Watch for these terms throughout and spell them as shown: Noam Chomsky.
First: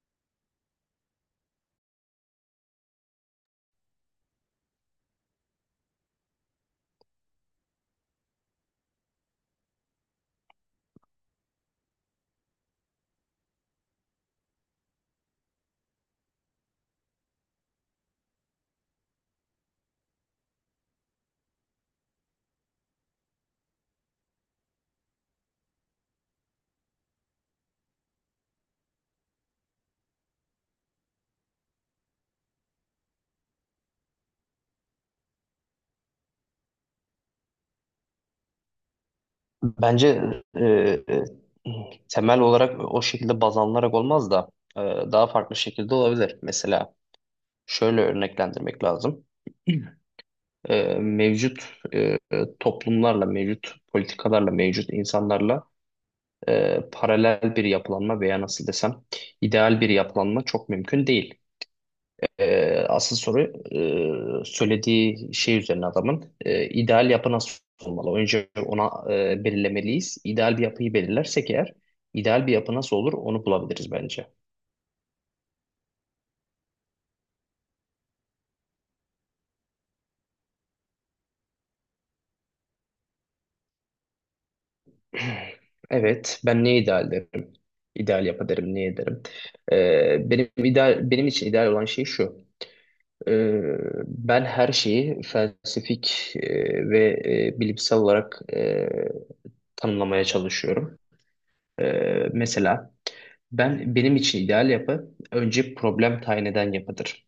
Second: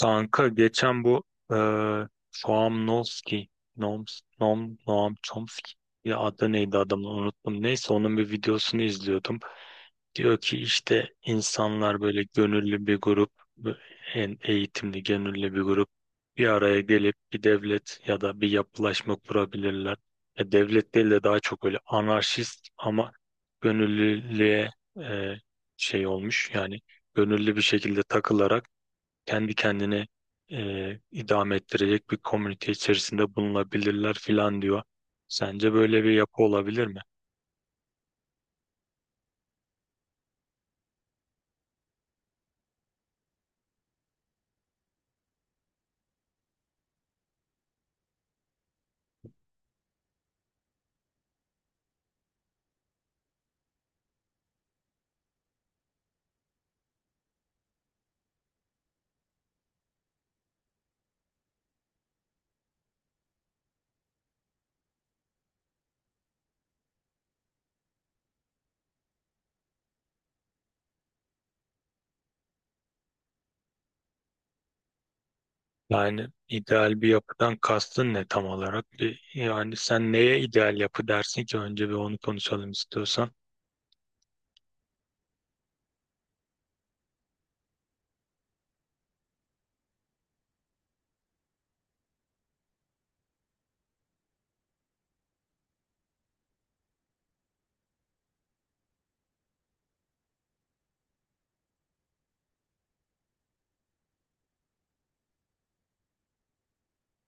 Kanka geçen bu eee Noam Chomsky, Noam Chomsky, ya adı neydi adamı unuttum. Neyse onun bir videosunu izliyordum. Diyor ki işte insanlar böyle gönüllü bir grup, en eğitimli gönüllü bir grup bir araya gelip bir devlet ya da bir yapılaşma kurabilirler. Ya devlet değil de daha çok öyle anarşist ama gönüllülüğe eee, şey olmuş yani gönüllü bir şekilde takılarak kendi kendini idame ettirecek bir komünite içerisinde bulunabilirler filan diyor. Sence böyle bir yapı olabilir mi? Bence e, temel olarak o şekilde baz alınarak olmaz da e, daha farklı şekilde olabilir. Mesela şöyle örneklendirmek lazım. Mevcut e, toplumlarla, mevcut politikalarla, mevcut insanlarla paralel bir yapılanma veya nasıl desem ideal bir yapılanma çok mümkün değil. Asıl soru söylediği şey üzerine adamın ideal yapı nasıl olmalı? Önce ona belirlemeliyiz. İdeal bir yapıyı belirlersek eğer ideal bir yapı nasıl olur onu bulabiliriz bence. Yani ideal bir yapıdan kastın ne tam olarak? Yani sen neye ideal yapı dersin ki önce bir onu konuşalım istiyorsan. Evet, ben ne ideal derim? İdeal yapı derim, ne derim? Benim ideal, benim için ideal olan şey şu. Ee, Ben her şeyi felsefik ve bilimsel olarak tanımlamaya çalışıyorum. Mesela ben benim için ideal yapı önce problem tayin eden yapıdır.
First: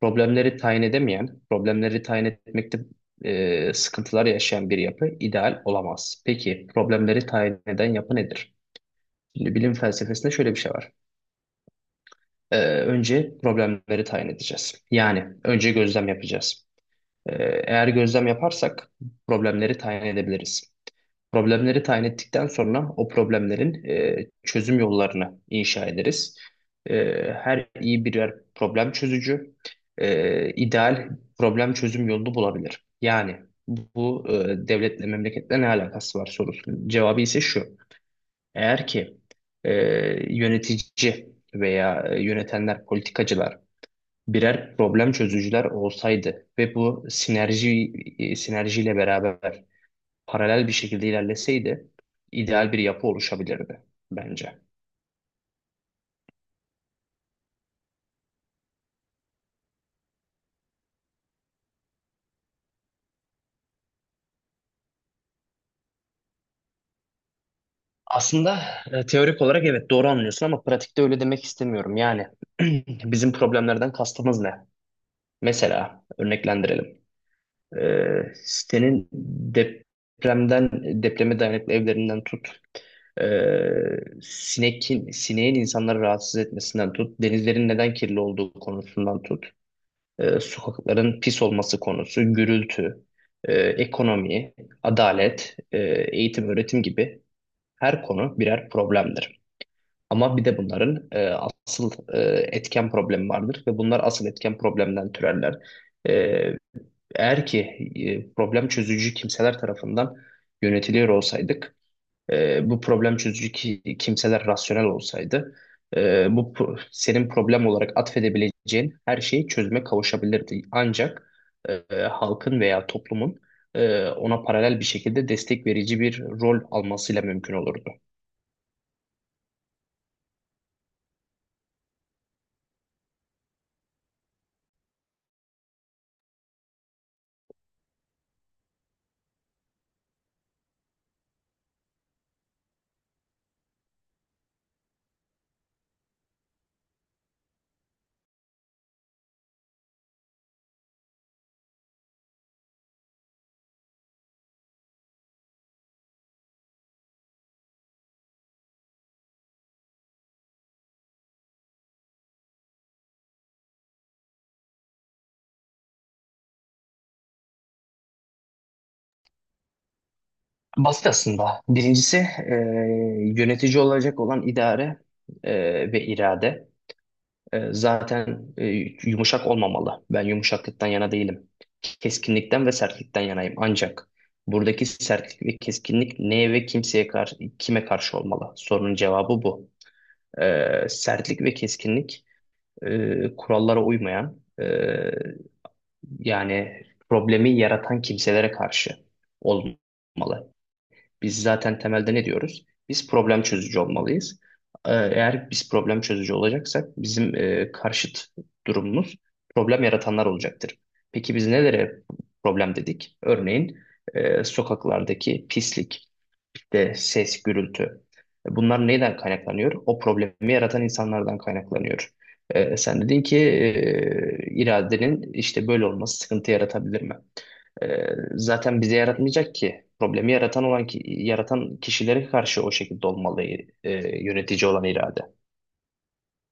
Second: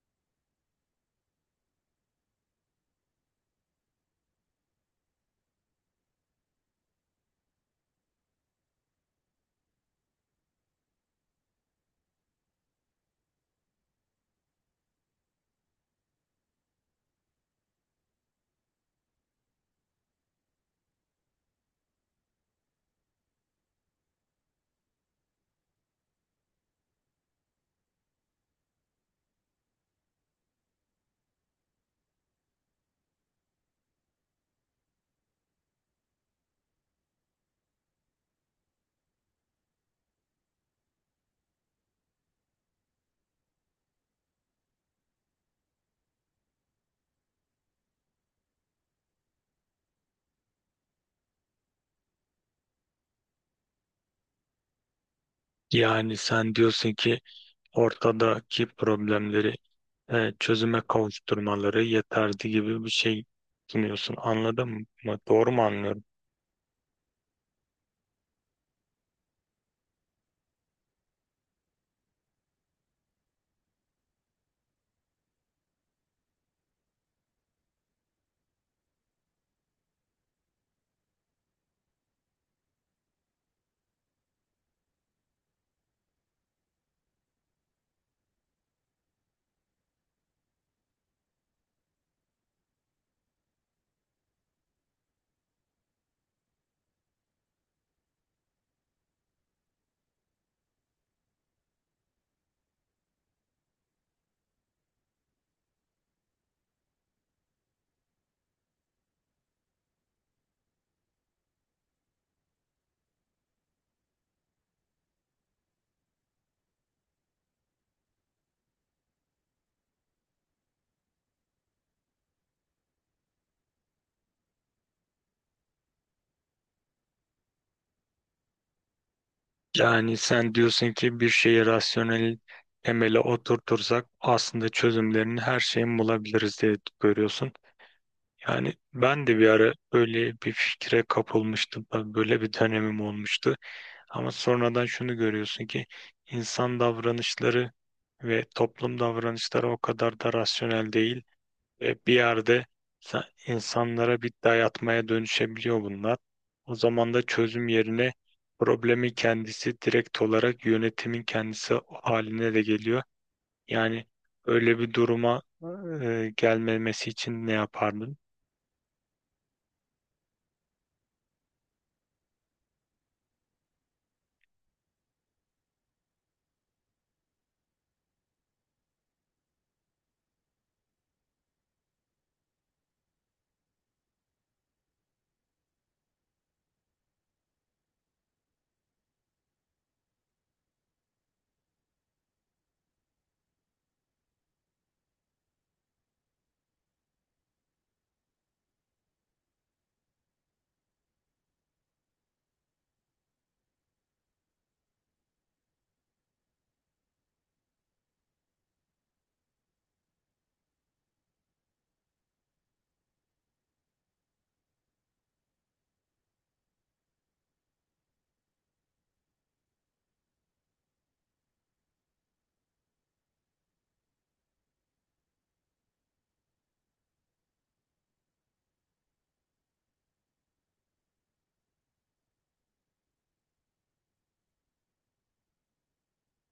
Problemleri tayin edemeyen, problemleri tayin etmekte sıkıntılar yaşayan bir yapı ideal olamaz. Peki problemleri tayin eden yapı nedir? Şimdi bilim felsefesinde şöyle bir şey var. Önce problemleri tayin edeceğiz. Yani önce gözlem yapacağız. Eğer gözlem yaparsak problemleri tayin edebiliriz. Problemleri tayin ettikten sonra o problemlerin çözüm yollarını inşa ederiz. E, Her iyi birer problem çözücü ideal problem çözüm yolunu bulabilir. Yani bu devletle memleketle ne alakası var sorusunun cevabı ise şu. Eğer ki e, yönetici veya yönetenler, politikacılar birer problem çözücüler olsaydı ve bu sinerji sinerjiyle beraber paralel bir şekilde ilerleseydi ideal bir yapı oluşabilirdi bence. Yani sen diyorsun ki ortadaki problemleri çözüme kavuşturmaları yeterli gibi bir şey sunuyorsun. Anladın mı? Doğru mu anlıyorum? Aslında teorik olarak evet doğru anlıyorsun ama pratikte öyle demek istemiyorum. Yani bizim problemlerden kastımız ne? Mesela örneklendirelim. Sitenin depremden depreme dayanıklı evlerinden tut sineğin insanları rahatsız etmesinden tut denizlerin neden kirli olduğu konusundan tut sokakların pis olması konusu gürültü ekonomi adalet eğitim öğretim gibi her konu birer problemdir. Ama bir de bunların asıl etken problemi vardır ve bunlar asıl etken problemden türerler. Ee, Eğer ki problem çözücü kimseler tarafından yönetiliyor olsaydık, bu problem çözücü kimseler rasyonel olsaydı, bu senin problem olarak atfedebileceğin her şeyi çözüme kavuşabilirdi. Ancak halkın veya toplumun ona paralel bir şekilde destek verici bir rol almasıyla mümkün olurdu. Yani sen diyorsun ki bir şeyi rasyonel temele oturtursak aslında çözümlerini her şeyin bulabiliriz diye görüyorsun. Yani ben de bir ara böyle bir fikre kapılmıştım. Ben böyle bir dönemim olmuştu. Ama sonradan şunu görüyorsun ki insan davranışları ve toplum davranışları o kadar da rasyonel değil. E, bir yerde insanlara bir dayatmaya dönüşebiliyor bunlar. O zaman da çözüm yerine problemi kendisi direkt olarak yönetimin kendisi haline de geliyor. Yani öyle bir duruma gelmemesi için ne yapardın? Basit aslında. Birincisi e, yönetici olacak olan idare ve irade. Zaten yumuşak olmamalı. Ben yumuşaklıktan yana değilim. Keskinlikten ve sertlikten yanayım. Ancak buradaki sertlik ve keskinlik neye ve kimseye karşı, kime karşı olmalı? Sorunun cevabı bu. Sertlik ve keskinlik kurallara uymayan yani problemi yaratan kimselere karşı olmalı. Biz zaten temelde ne diyoruz? Biz problem çözücü olmalıyız. Eğer biz problem çözücü olacaksak bizim karşıt durumumuz problem yaratanlar olacaktır. Peki biz nelere problem dedik? Örneğin sokaklardaki pislik, de ses, gürültü. Bunlar neyden kaynaklanıyor? O problemi yaratan insanlardan kaynaklanıyor. Sen dedin ki iradenin işte böyle olması sıkıntı yaratabilir mi? Ee, Zaten bize yaratmayacak ki. Problemi yaratan yaratan kişilere karşı o şekilde olmalı yönetici olan irade.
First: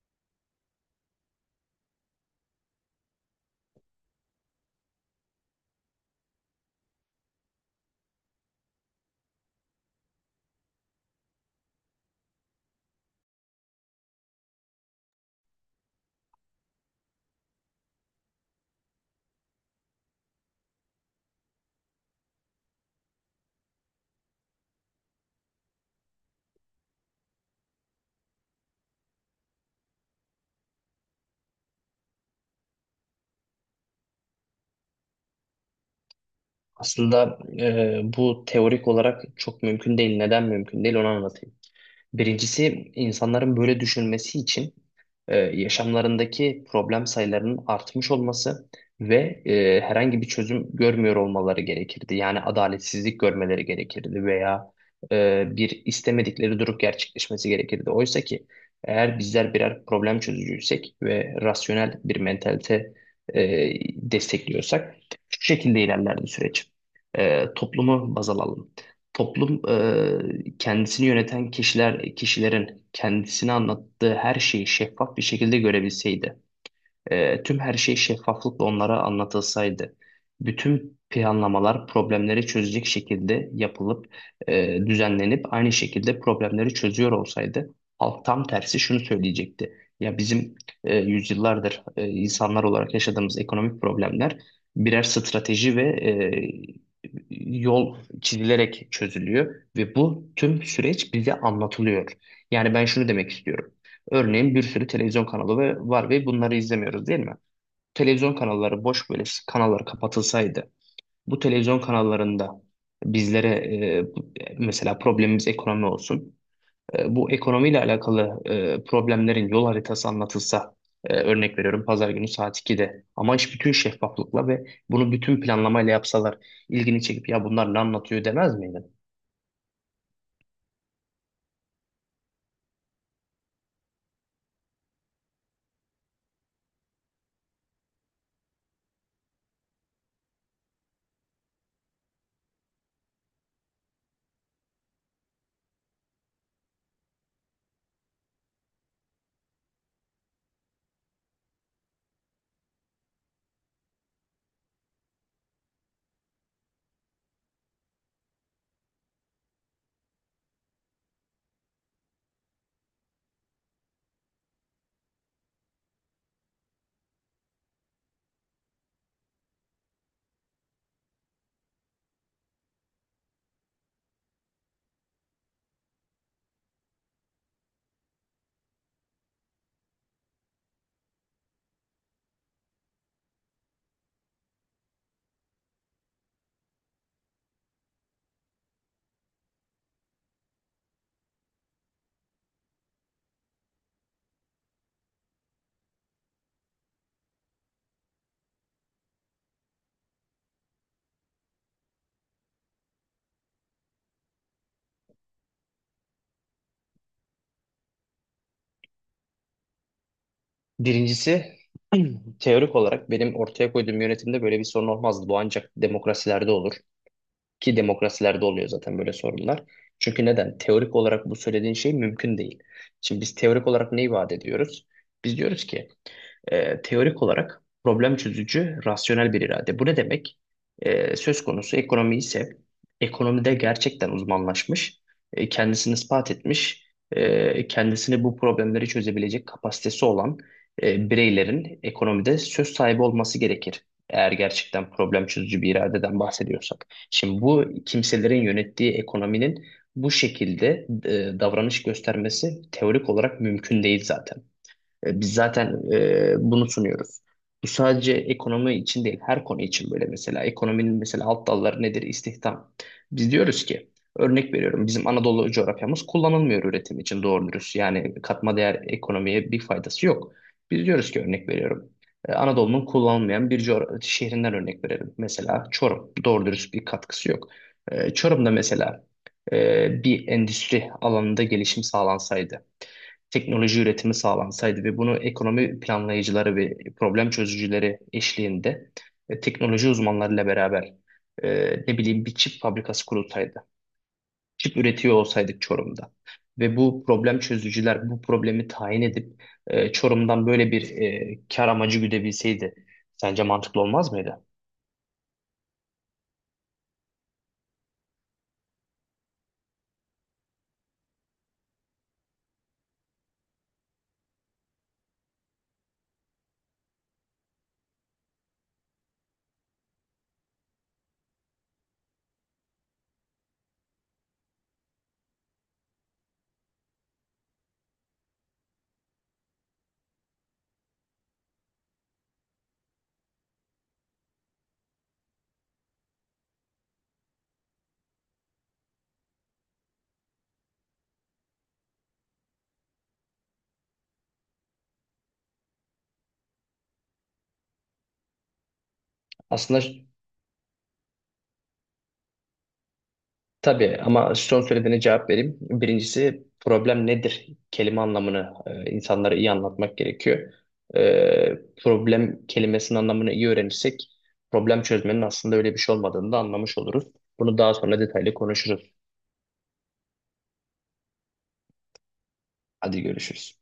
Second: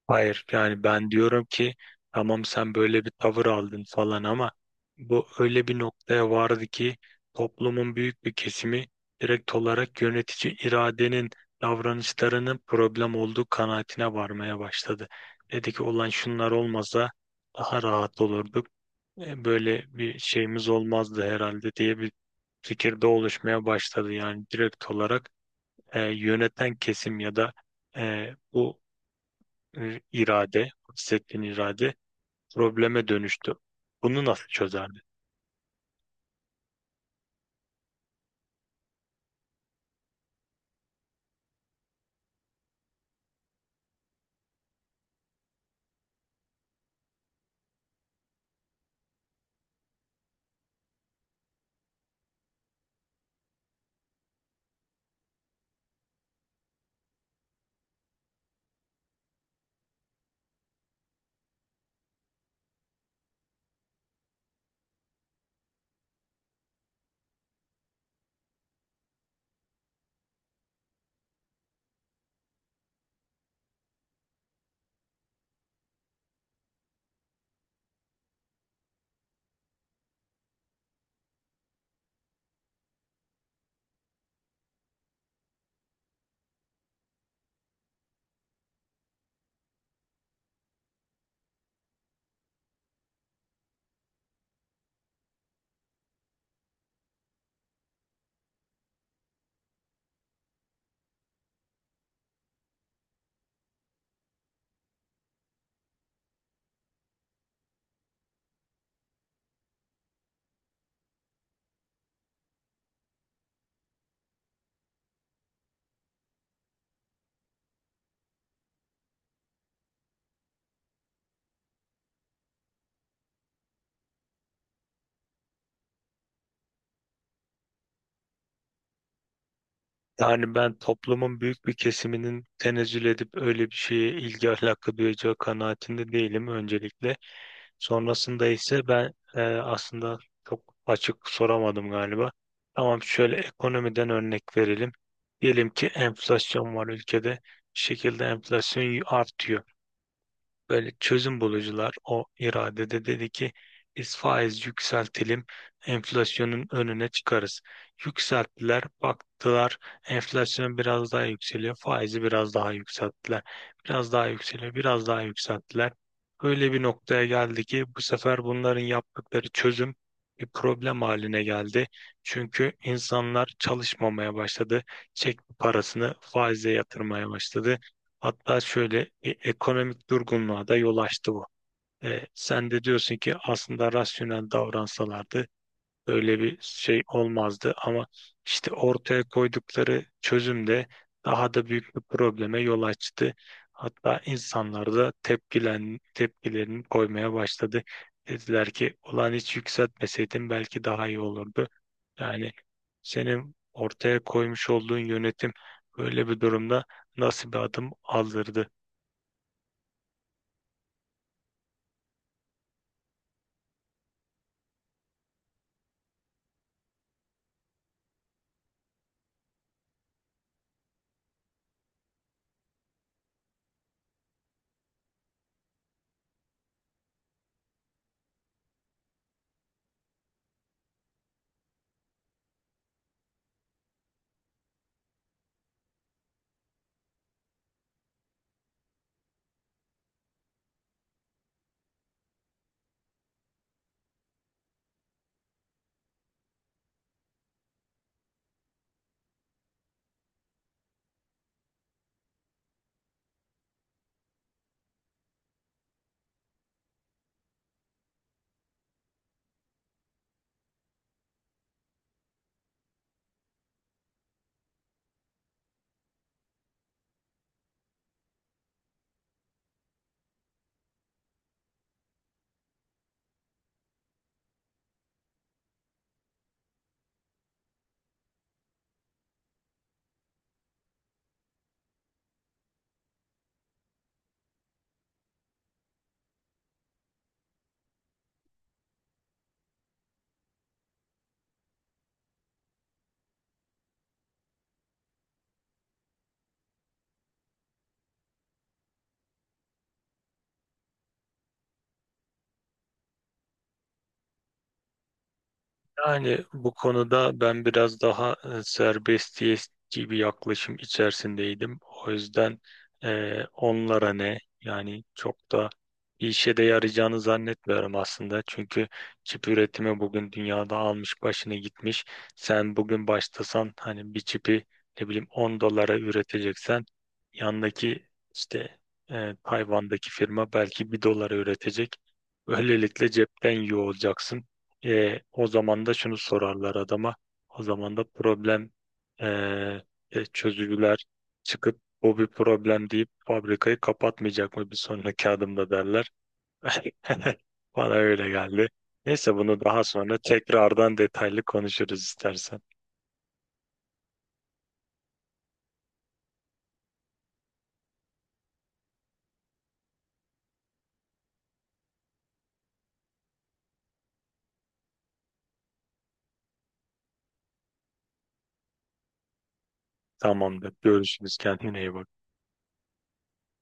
Hayır, yani ben diyorum ki tamam sen böyle bir tavır aldın falan ama bu öyle bir noktaya vardı ki toplumun büyük bir kesimi direkt olarak yönetici iradenin davranışlarının problem olduğu kanaatine varmaya başladı. Dedi ki olan şunlar olmasa daha rahat olurduk. E, böyle bir şeyimiz olmazdı herhalde diye bir fikirde oluşmaya başladı. Yani direkt olarak yöneten kesim ya da e, bu irade, bahsettiğin irade probleme dönüştü. Bunu nasıl çözerdi? Aslında bu teorik olarak çok mümkün değil. Neden mümkün değil onu anlatayım. Birincisi insanların böyle düşünmesi için yaşamlarındaki problem sayılarının artmış olması ve herhangi bir çözüm görmüyor olmaları gerekirdi. Yani adaletsizlik görmeleri gerekirdi veya bir istemedikleri durum gerçekleşmesi gerekirdi. Oysa ki eğer bizler birer problem çözücüysek ve rasyonel bir mentalite e, destekliyorsak şu şekilde ilerlerdi süreç. Toplumu baz alalım. Toplum kendisini yöneten kişilerin kendisine anlattığı her şeyi şeffaf bir şekilde görebilseydi. Tüm her şey şeffaflıkla onlara anlatılsaydı, bütün planlamalar problemleri çözecek şekilde yapılıp düzenlenip aynı şekilde problemleri çözüyor olsaydı, halk tam tersi şunu söyleyecekti. Ya bizim yüzyıllardır insanlar olarak yaşadığımız ekonomik problemler birer strateji ve yol çizilerek çözülüyor ve bu tüm süreç bize anlatılıyor. Yani ben şunu demek istiyorum. Örneğin bir sürü televizyon kanalı var ve bunları izlemiyoruz değil mi? Televizyon kanalları boş böyle kanallar kapatılsaydı bu televizyon kanallarında bizlere e, bu- mesela problemimiz ekonomi olsun. Bu ekonomiyle alakalı problemlerin yol haritası anlatılsa örnek veriyorum pazar günü saat 2'de ama iş bütün şeffaflıkla ve bunu bütün planlamayla yapsalar ilgini çekip ya bunlar ne anlatıyor demez miydi? Yani ben toplumun büyük bir kesiminin tenezzül edip öyle bir şeye ilgi alaka duyacağı kanaatinde değilim öncelikle. Sonrasında ise ben aslında çok açık soramadım galiba. Tamam, şöyle ekonomiden örnek verelim. Diyelim ki enflasyon var ülkede. Bir şekilde enflasyon artıyor. Böyle çözüm bulucular o iradede dedi ki biz faiz yükseltelim enflasyonun önüne çıkarız. Yükselttiler, baktılar enflasyon biraz daha yükseliyor, faizi biraz daha yükselttiler. Biraz daha yükseliyor, biraz daha yükselttiler. Öyle bir noktaya geldi ki bu sefer bunların yaptıkları çözüm bir problem haline geldi. Çünkü insanlar çalışmamaya başladı. Çek parasını faize yatırmaya başladı. Hatta şöyle bir ekonomik durgunluğa da yol açtı bu. E, sen de diyorsun ki aslında rasyonel davransalardı böyle bir şey olmazdı ama işte ortaya koydukları çözüm de daha da büyük bir probleme yol açtı. Hatta insanlar da tepkilerini koymaya başladı. Dediler ki ulan hiç yükseltmeseydin belki daha iyi olurdu. Yani senin ortaya koymuş olduğun yönetim böyle bir durumda nasıl bir adım aldırdı? Birincisi teorik olarak benim ortaya koyduğum yönetimde böyle bir sorun olmazdı. Bu ancak demokrasilerde olur. Ki demokrasilerde oluyor zaten böyle sorunlar. Çünkü neden? Teorik olarak bu söylediğin şey mümkün değil. Şimdi biz teorik olarak ne vaat ediyoruz? Biz diyoruz ki teorik olarak problem çözücü, rasyonel bir irade. Bu ne demek? Söz konusu ekonomi ise ekonomide gerçekten uzmanlaşmış, kendisini ispat etmiş, kendisini bu problemleri çözebilecek kapasitesi olan bireylerin ekonomide söz sahibi olması gerekir. Eğer gerçekten problem çözücü bir iradeden bahsediyorsak. Şimdi bu kimselerin yönettiği ekonominin bu şekilde davranış göstermesi teorik olarak mümkün değil zaten. Biz zaten bunu sunuyoruz. Bu sadece ekonomi için değil, her konu için böyle mesela. Ekonominin mesela alt dalları nedir? İstihdam. Biz diyoruz ki, örnek veriyorum bizim Anadolu coğrafyamız kullanılmıyor üretim için doğru dürüst. Yani katma değer ekonomiye bir faydası yok. Biz diyoruz ki örnek veriyorum. Anadolu'nun kullanılmayan bir şehrinden örnek verelim. Mesela Çorum. Doğru dürüst bir katkısı yok. Çorum'da mesela bir endüstri alanında gelişim sağlansaydı teknoloji üretimi sağlansaydı ve bunu ekonomi planlayıcıları ve problem çözücüleri eşliğinde teknoloji uzmanlarıyla beraber ne bileyim bir çip fabrikası kurulsaydı, çip üretiyor olsaydık Çorum'da ve bu problem çözücüler bu problemi tayin edip Çorum'dan böyle bir kar amacı güdebilseydi sence mantıklı olmaz mıydı? Yani bu konuda ben biraz daha serbestiyetçi bir yaklaşım içerisindeydim. O yüzden onlara ne yani çok da bir işe de yarayacağını zannetmiyorum aslında. Çünkü çip üretimi bugün dünyada almış başını gitmiş. Sen bugün başlasan hani bir çipi ne bileyim 10 dolara üreteceksen yandaki işte Tayvan'daki firma belki bir dolara üretecek. Böylelikle cepten yiyor olacaksın. E, o zaman da şunu sorarlar adama. O zaman da problem e, çözücüler çıkıp bu bir problem deyip fabrikayı kapatmayacak mı bir sonraki adımda derler. Bana öyle geldi. Neyse bunu daha Aslında sonra tekrardan detaylı konuşuruz istersen. tabii, ama son söylediğine cevap vereyim. Birincisi problem nedir? Kelime anlamını insanlara iyi anlatmak gerekiyor. E, Problem kelimesinin anlamını iyi öğrenirsek problem çözmenin aslında öyle bir şey olmadığını da anlamış oluruz. Bunu daha sonra detaylı konuşuruz. Tamamdır. Görüşürüz. Kendine iyi bak. Hadi görüşürüz.